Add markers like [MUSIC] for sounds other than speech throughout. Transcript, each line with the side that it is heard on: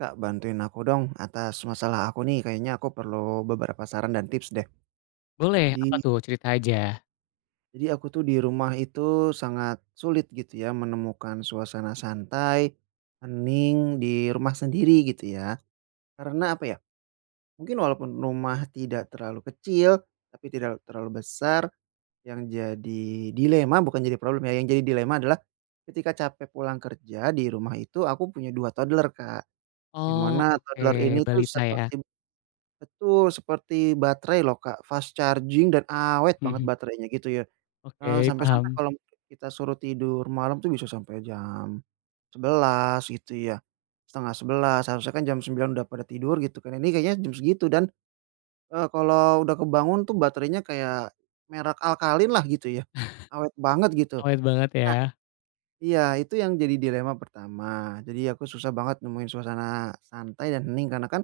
right: Kak, bantuin aku dong atas masalah aku nih, kayaknya aku perlu beberapa saran dan tips deh.
left: Boleh, apa
right: Jadi
left: tuh? Cerita aja.
right: jadi aku tuh di rumah itu sangat sulit gitu ya menemukan suasana santai, hening di rumah sendiri gitu ya. Karena apa ya, mungkin walaupun rumah tidak terlalu kecil, tapi tidak terlalu besar, yang jadi dilema bukan jadi problem ya, yang jadi dilema adalah ketika capek pulang kerja di rumah itu aku punya 2 toddler, Kak. Di
left: Oh, oke,
right: toddler ini tuh
left: balita ya?
right: seperti
left: [LAUGHS]
right: betul, seperti baterai loh, Kak, fast charging dan awet banget
left: Mhm.
right: baterainya gitu ya,
left: Oke,
right: sampai-sampai
left: paham.
right: kalau kita suruh tidur malam tuh bisa sampai jam sebelas gitu ya, setengah sebelas harusnya kan jam sembilan udah pada tidur gitu kan, ini kayaknya jam segitu dan, kalau udah kebangun tuh baterainya kayak merek Alkaline lah gitu ya, awet banget gitu.
left: [LAUGHS] Awet banget
right: Nah
left: ya?
right: iya, itu yang jadi dilema pertama, jadi aku susah banget nemuin suasana santai dan hening karena kan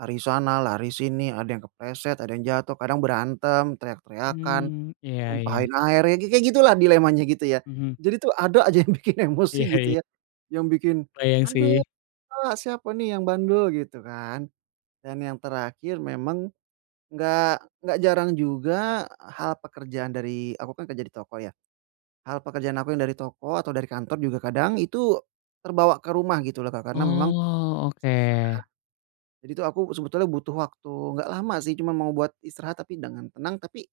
right: lari sana, lari sini, ada yang kepleset, ada yang jatuh, kadang berantem, teriak-teriakan,
left: Hmm, iya iya.
right: numpahin air, ya kayak gitulah dilemanya gitu ya.
left: Mhm.
right: Jadi tuh ada aja yang [LAUGHS] bikin emosi
left: Iya
right: gitu
left: iya,
right: ya, yang bikin,
left: kebayang
right: ada
left: sih.
right: Kak, siapa nih yang bandel?" Gitu kan. Dan yang terakhir memang nggak jarang juga hal pekerjaan dari aku kan kerja di toko ya, hal pekerjaan aku yang dari toko atau dari kantor juga kadang itu terbawa ke rumah gitu loh, Kak, karena memang
left: Oh, oke.
right: jadi itu aku sebetulnya butuh waktu nggak lama sih, cuma mau buat istirahat tapi dengan tenang, tapi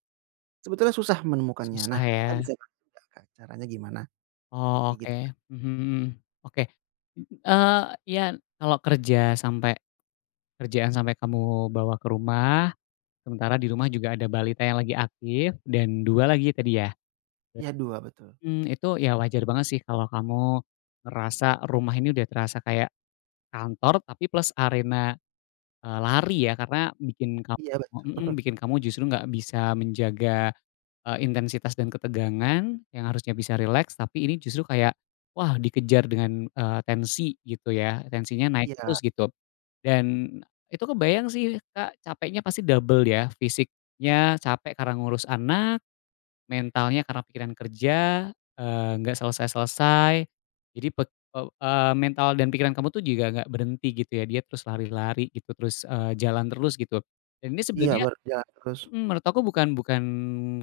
right: sebetulnya susah menemukannya.
left: Susah
right: Nah, Kakak
left: ya?
right: bisa bantu nggak, Kak, caranya gimana?
left: Oh,
right: Kayak gitu.
left: oke. Mhm mhm. Oke, eee, iya, kalau kerja sampai kerjaan sampai kamu bawa ke rumah, sementara di rumah juga ada balita yang lagi aktif dan 2 lagi tadi ya?
right: Iya dua betul.
left: Mmm, itu ya wajar banget sih kalau kamu ngerasa rumah ini udah terasa kayak kantor tapi plus arena, lari ya karena bikin kamu
right: Iya bet
left: mhm, bikin kamu justru nggak bisa menjaga, intensitas dan ketegangan yang harusnya bisa rileks tapi ini justru kayak, wah dikejar dengan, tensi gitu ya, tensinya naik
right: iya
left: terus gitu. Dan itu kebayang sih Kak, capeknya pasti double ya, fisiknya capek karena ngurus anak. Mentalnya karena pikiran kerja, nggak selesai-selesai. Jadi mental dan pikiran kamu tuh juga nggak berhenti gitu ya, dia terus lari-lari gitu, terus, jalan terus gitu. Dan ini
right: iya,
left: sebenarnya
right: berjalan terus,
left: mhm, menurut aku bukan bukan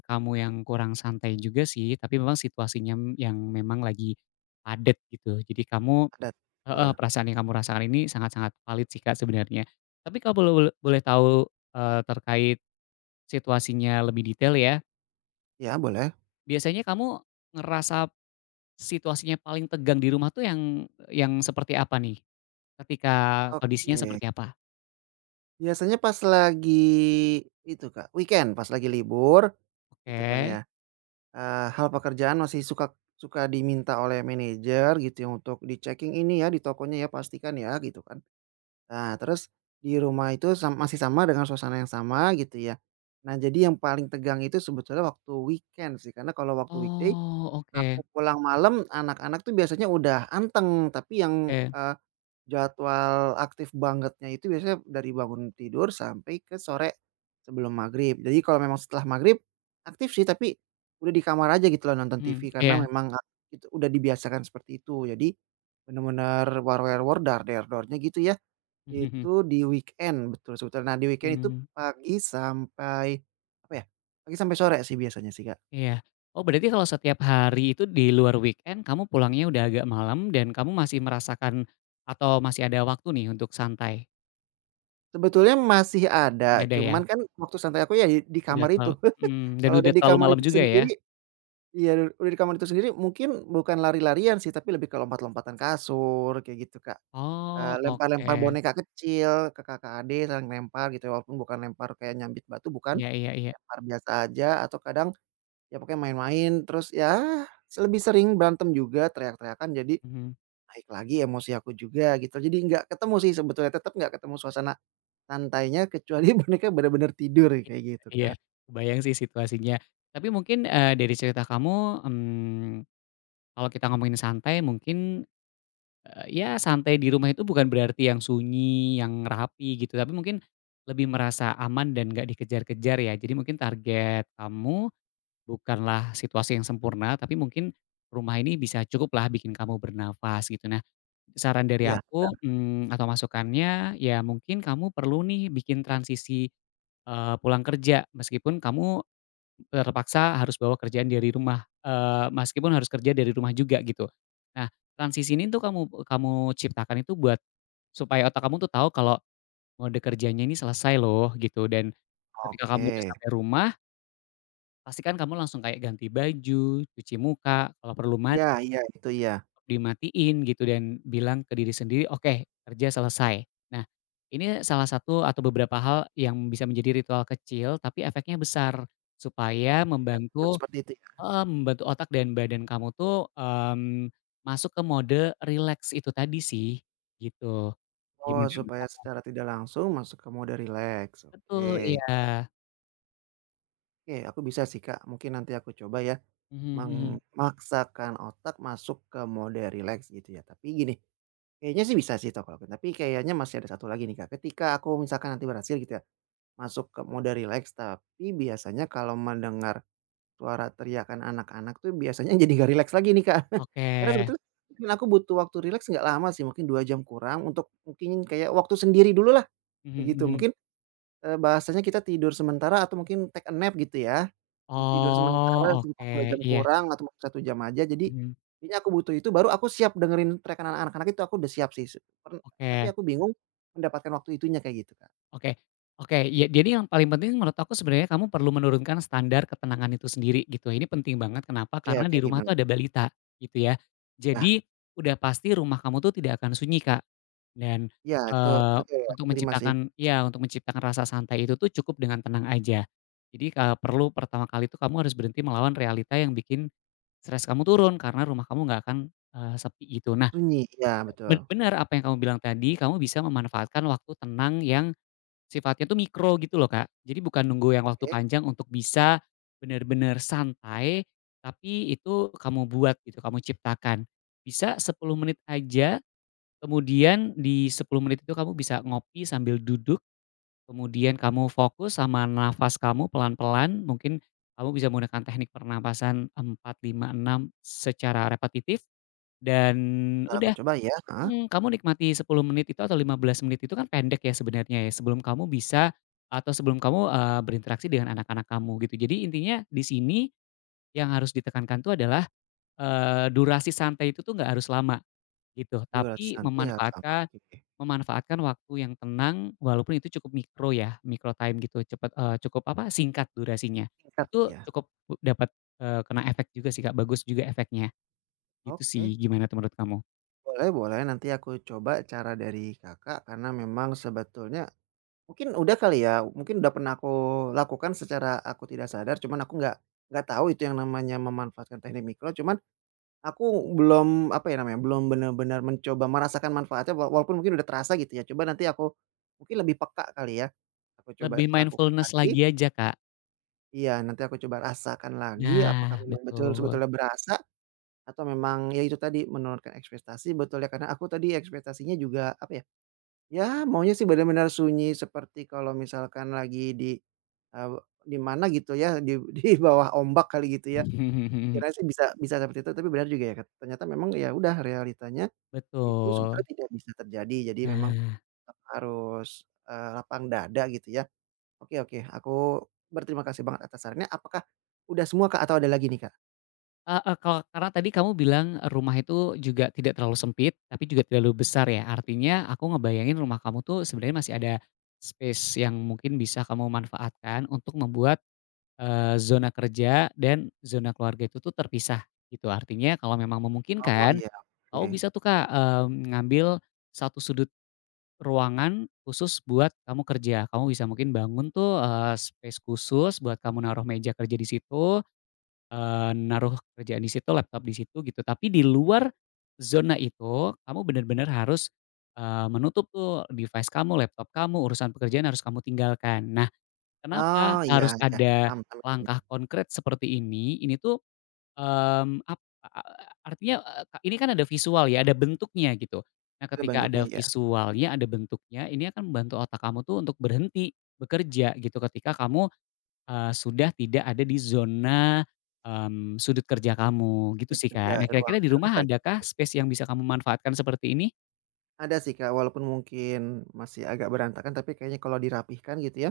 left: kamu yang kurang santai juga sih, tapi memang yang memang lagi padat gitu. Jadi kamu
right: padat,
left: heeh,
right: betul.
left: perasaan yang kamu rasakan ini sangat-sangat valid sih, Kak, sebenarnya. Tapi kalau boleh tahu, terkait situasinya lebih detail ya,
right: Iya boleh.
left: biasanya kamu ngerasa situasinya paling tegang di rumah tuh yang seperti apa nih? Ketika kondisinya
right: Oke.
left: seperti apa?
right: Biasanya pas lagi itu, Kak, weekend, pas lagi libur, gitu kan
left: Oke.
right: ya, hal pekerjaan masih suka suka diminta oleh manajer gitu ya, untuk di-checking ini ya, di tokonya ya, pastikan ya, gitu kan. Nah, terus di rumah itu sam masih sama dengan suasana yang sama gitu ya. Nah, jadi yang paling tegang itu sebetulnya waktu weekend sih, karena kalau waktu weekday
left: Oh,
right: aku
left: oke
right: pulang malam, anak-anak tuh biasanya udah anteng, tapi yang,
left: oke.
right: jadwal aktif bangetnya itu biasanya dari bangun tidur sampai ke sore sebelum maghrib. Jadi kalau memang setelah maghrib aktif sih, tapi udah di kamar aja gitu loh nonton
left: Mhm,
right: TV karena
left: iya.
right: memang ak itu udah dibiasakan seperti itu. Jadi bener-bener war wer wor dar der dornya gitu ya.
left: [LAUGHS] Mhm mhm.
right: Itu di weekend, betul sebetulnya. Nah, di weekend itu
left: Mmm,
right: pagi sampai, apa ya, pagi sampai sore sih biasanya sih, Kak.
left: iya. Oh, berarti kalau setiap hari itu di luar weekend kamu pulangnya udah agak malam dan kamu masih merasakan atau masih ada waktu nih untuk santai?
right: Sebetulnya masih ada,
left: Masih ada ya?
right: cuman kan waktu santai aku ya di
left: Udah
right: kamar itu.
left: terlalu
right: [LAUGHS]
left: mmm, dan
right: Kalau
left: udah
right: udah di
left: terlalu
right: kamar
left: malam
right: itu
left: juga ya?
right: sendiri iya, udah di kamar itu sendiri mungkin bukan lari-larian sih, tapi lebih ke lompat-lompatan kasur kayak gitu, Kak.
left: Oh,
right: Lempar-lempar
left: oke.
right: boneka kecil ke kakak adik, saling lempar gitu ya, walaupun bukan lempar kayak nyambit batu bukan,
left: Iya iya iya.
right: lempar biasa aja atau kadang ya pokoknya main-main, terus ya lebih sering berantem juga, teriak-teriakan, jadi
left: Mhm.
right: naik lagi emosi aku juga gitu. Jadi nggak ketemu sih sebetulnya, tetap nggak ketemu suasana santainya kecuali [LAUGHS] boneka benar-benar tidur
left: Iya,
right: kayak gitu,
left: iya,
right: Kak.
left: kebayang sih situasinya. Tapi mungkin, dari cerita kamu, mmm, kalau kita ngomongin santai mungkin, ya santai di rumah itu bukan berarti yang sunyi, yang rapi gitu, tapi mungkin lebih merasa aman dan nggak dikejar-kejar ya. Jadi mungkin target kamu bukanlah situasi yang sempurna, tapi mungkin rumah ini bisa cukuplah bikin kamu bernafas gitu. Nah, saran dari
right: Iya bener,
left: aku, mmm, atau masukannya, ya mungkin kamu perlu nih bikin transisi, pulang kerja. Meskipun kamu terpaksa harus bawa kerjaan dari rumah, meskipun harus kerja dari rumah juga gitu. Nah, transisi ini tuh kamu kamu ciptakan itu buat supaya otak kamu tuh tahu kalau mode kerjanya ini selesai loh gitu dan ketika kamu udah
right: oke.
left: sampai rumah, pastikan kamu langsung kayak ganti baju, cuci muka, kalau perlu mandi,
right: Ya iya, itu ya
left: dimatiin gitu dan bilang ke diri sendiri, "Oke, kerja selesai." Nah, ini salah satu atau beberapa hal yang bisa menjadi ritual kecil tapi efeknya besar, supaya
right: terus
left: membantu
right: seperti itu ya.
left: heeh, membantu otak dan badan kamu tuh, mmm, masuk ke mode rileks itu tadi sih, gitu.
right: Oh,
left: Gimana menurut
right: supaya
left: kamu?
right: secara tidak langsung masuk ke mode relax.
left: Betul,
right: Oke.
left: iya.
right: Oke, aku bisa sih, Kak, mungkin nanti aku coba ya,
left: Mhm mhm.
right: memaksakan otak masuk ke mode relax gitu ya. Tapi gini kayaknya sih bisa sih Tokopedia, tapi kayaknya masih ada satu lagi nih Kak, ketika aku misalkan nanti berhasil gitu ya, masuk ke mode rileks, tapi biasanya kalau mendengar suara teriakan anak-anak tuh biasanya [LAUGHS] jadi gak relax lagi nih Kak. [LAUGHS]
left: Oke.
right: Karena sebetulnya mungkin aku butuh waktu relax nggak lama sih, mungkin 2 jam kurang untuk mungkin kayak waktu sendiri dulu lah
left: Mhm
right: kayak gitu.
left: mhm.
right: Mungkin bahasanya kita tidur sementara atau mungkin take a nap gitu ya. Di tidur
left: Oh,
right: sementara sekitar 2
left: oke,
right: jam
left: iya.
right: kurang atau mungkin 1 jam aja, jadi
left: Mhm,
right: kayaknya aku butuh itu baru aku siap dengerin track anak anak-anak itu aku udah siap sih se per tapi
left: oke.
right: aku bingung mendapatkan waktu itunya kayak gitu, Kak.
left: Oke oke, ya jadi yang paling penting menurut aku sebenarnya kamu perlu menurunkan standar ketenangan itu sendiri gitu, ini penting banget kenapa,
right: Oke
left: karena
right: oke
left: di rumah
right: gimana
left: tuh
right: tuh?
left: ada balita gitu ya.
right: Nah,
left: Jadi udah pasti rumah kamu tuh tidak akan sunyi, Kak, dan,
right: iya itu
left: eee,
right: betul
left: untuk
right: aku terima sih.
left: menciptakan ya, untuk menciptakan rasa santai itu tuh cukup dengan tenang aja. Jadi, perlu pertama kali tuh kamu harus berhenti melawan realita yang bikin stres kamu turun karena rumah kamu nggak akan, sepi gitu. Nah,
right: Sunyi, iya betul.
left: benar apa yang kamu bilang tadi, kamu bisa memanfaatkan waktu tenang yang sifatnya tuh mikro gitu loh, Kak. Jadi bukan nunggu yang waktu
right: Oke,
left: panjang untuk bisa benar-benar santai, tapi itu kamu buat gitu, kamu ciptakan. Bisa 10 menit aja, kemudian di 10 menit itu kamu bisa ngopi sambil duduk, kemudian kamu fokus sama nafas kamu pelan-pelan, mungkin kamu bisa menggunakan teknik pernapasan 4, 5, 6 secara repetitif dan
right: entar aku
left: udah.
right: coba ya, heeh.
left: Mhm, kamu nikmati 10 menit itu atau 15 menit itu kan pendek ya sebenarnya ya, sebelum kamu bisa atau sebelum kamu, berinteraksi dengan anak-anak kamu gitu. Jadi intinya di sini yang harus ditekankan tuh adalah, durasi santai itu tuh nggak harus lama gitu,
right: Durasi
left: tapi
right: santai harus lama,
left: memanfaatkan
right: oke.
left: memanfaatkan waktu yang tenang walaupun itu cukup mikro ya, micro time gitu, cukup apa, singkat durasinya.
right: Singkat
left: Itu
right: ya,
left: cukup dapat, kena efek juga sih Kak, bagus juga efeknya, gitu sih.
right: oke.
left: Gimana tuh menurut kamu?
right: Boleh boleh nanti aku coba cara dari Kakak karena memang sebetulnya mungkin udah kali ya, mungkin udah pernah aku lakukan secara aku tidak sadar, cuman aku nggak tahu itu yang namanya memanfaatkan teknik mikro, cuman aku belum, apa ya namanya, belum benar-benar mencoba merasakan manfaatnya wa walaupun mungkin udah terasa gitu ya, coba nanti aku mungkin lebih peka kali ya, aku coba
left: Lebih
right: lakukan
left: mindfulness
right: lagi
left: lagi aja Kak.
right: iya, nanti aku coba rasakan lagi apakah
left: Nah,
right: memang betul
left: betul.
right: sebetulnya berasa atau memang ya itu tadi menurunkan ekspektasi, betulnya karena aku tadi ekspektasinya juga, apa ya ya maunya sih benar-benar sunyi seperti kalau misalkan lagi di, eee, di mana gitu ya di [LAUGHS] di bawah ombak kali gitu ya.
left: [LAUGHS]
right: Kirain sih bisa bisa seperti itu tapi benar juga ya ternyata memang ya udah realitanya itu
left: Betul.
right: sebetulnya tidak bisa terjadi jadi memang
left: Nah,
right: tetap harus, lapang dada gitu ya. Oke oke aku berterima kasih banget atas sarannya apakah udah semua Kak atau ada lagi nih Kak?
left: heeh, kalau karena tadi kamu bilang rumah itu juga tidak terlalu sempit, tapi juga tidak terlalu besar ya. Artinya aku ngebayangin rumah kamu tuh sebenarnya masih ada space yang mungkin bisa kamu manfaatkan untuk membuat, zona kerja dan zona keluarga itu tuh terpisah gitu. Artinya kalau memang
right: Oh
left: memungkinkan,
right: iya
left: kamu
right: oke.
left: bisa tuh Kak, mmm, ngambil satu sudut ruangan khusus buat kamu kerja. Kamu bisa mungkin bangun tuh, space khusus buat kamu naruh meja kerja di situ, naruh kerjaan di situ, laptop di situ gitu. Tapi di luar zona itu, kamu benar-benar harus, menutup tuh device kamu, laptop kamu, urusan pekerjaan harus kamu tinggalkan. Nah, kenapa
right: Oh iya
left: harus
right: iya
left: ada
right: paham paham sih.
left: langkah konkret seperti ini? Ini tuh mmm, ap a a artinya, eee, ka ini kan ada visual ya, ada bentuknya gitu. Nah,
right: Itu
left: ketika
right: bentuknya
left: ada
right: ya
left: visualnya, ada bentuknya, ini akan membantu otak kamu tuh untuk berhenti bekerja gitu ketika kamu, sudah tidak ada di zona, mmm, sudut kerja kamu, gitu sih,
right: kerja
left: Kak. Nah,
right: ruang
left: kira-kira di
right: kerja.
left: rumah adakah space yang bisa kamu manfaatkan seperti ini?
right: Ada sih Kak, walaupun mungkin masih agak berantakan, tapi kayaknya kalau dirapihkan gitu ya,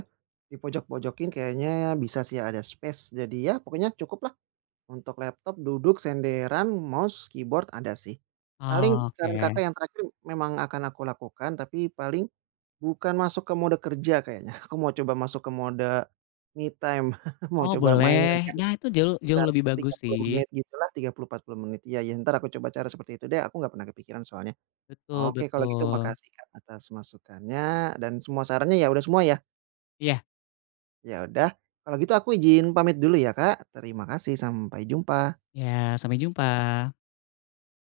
right: dipojok-pojokin kayaknya bisa sih ya, ada space. Jadi ya pokoknya cukup lah untuk laptop, duduk, senderan, mouse, keyboard ada sih. Paling
left: Oke.
right: saran Kakak yang terakhir memang akan aku lakukan, tapi paling bukan masuk ke mode kerja kayaknya. [LAUGHS] Aku mau coba masuk ke mode me time, [LAUGHS] mau
left: Oh,
right: coba main
left: boleh.
right: ngegame
left: Nah, itu jauh jauh
right: sekitar
left: lebih bagus
right: 30
left: sih.
right: menit gitulah, 30, 40 menit. Iya iya, entar aku coba cara seperti itu deh, aku nggak pernah kepikiran soalnya.
left: Betul
right: Oke, kalau gitu
left: betul.
right: makasih Kak, atas masukannya dan semua sarannya ya udah semua ya?
left: Iya
right: Ya udah, kalau gitu aku izin pamit dulu ya Kak, terima kasih, sampai jumpa.
left: iya, sampai jumpa.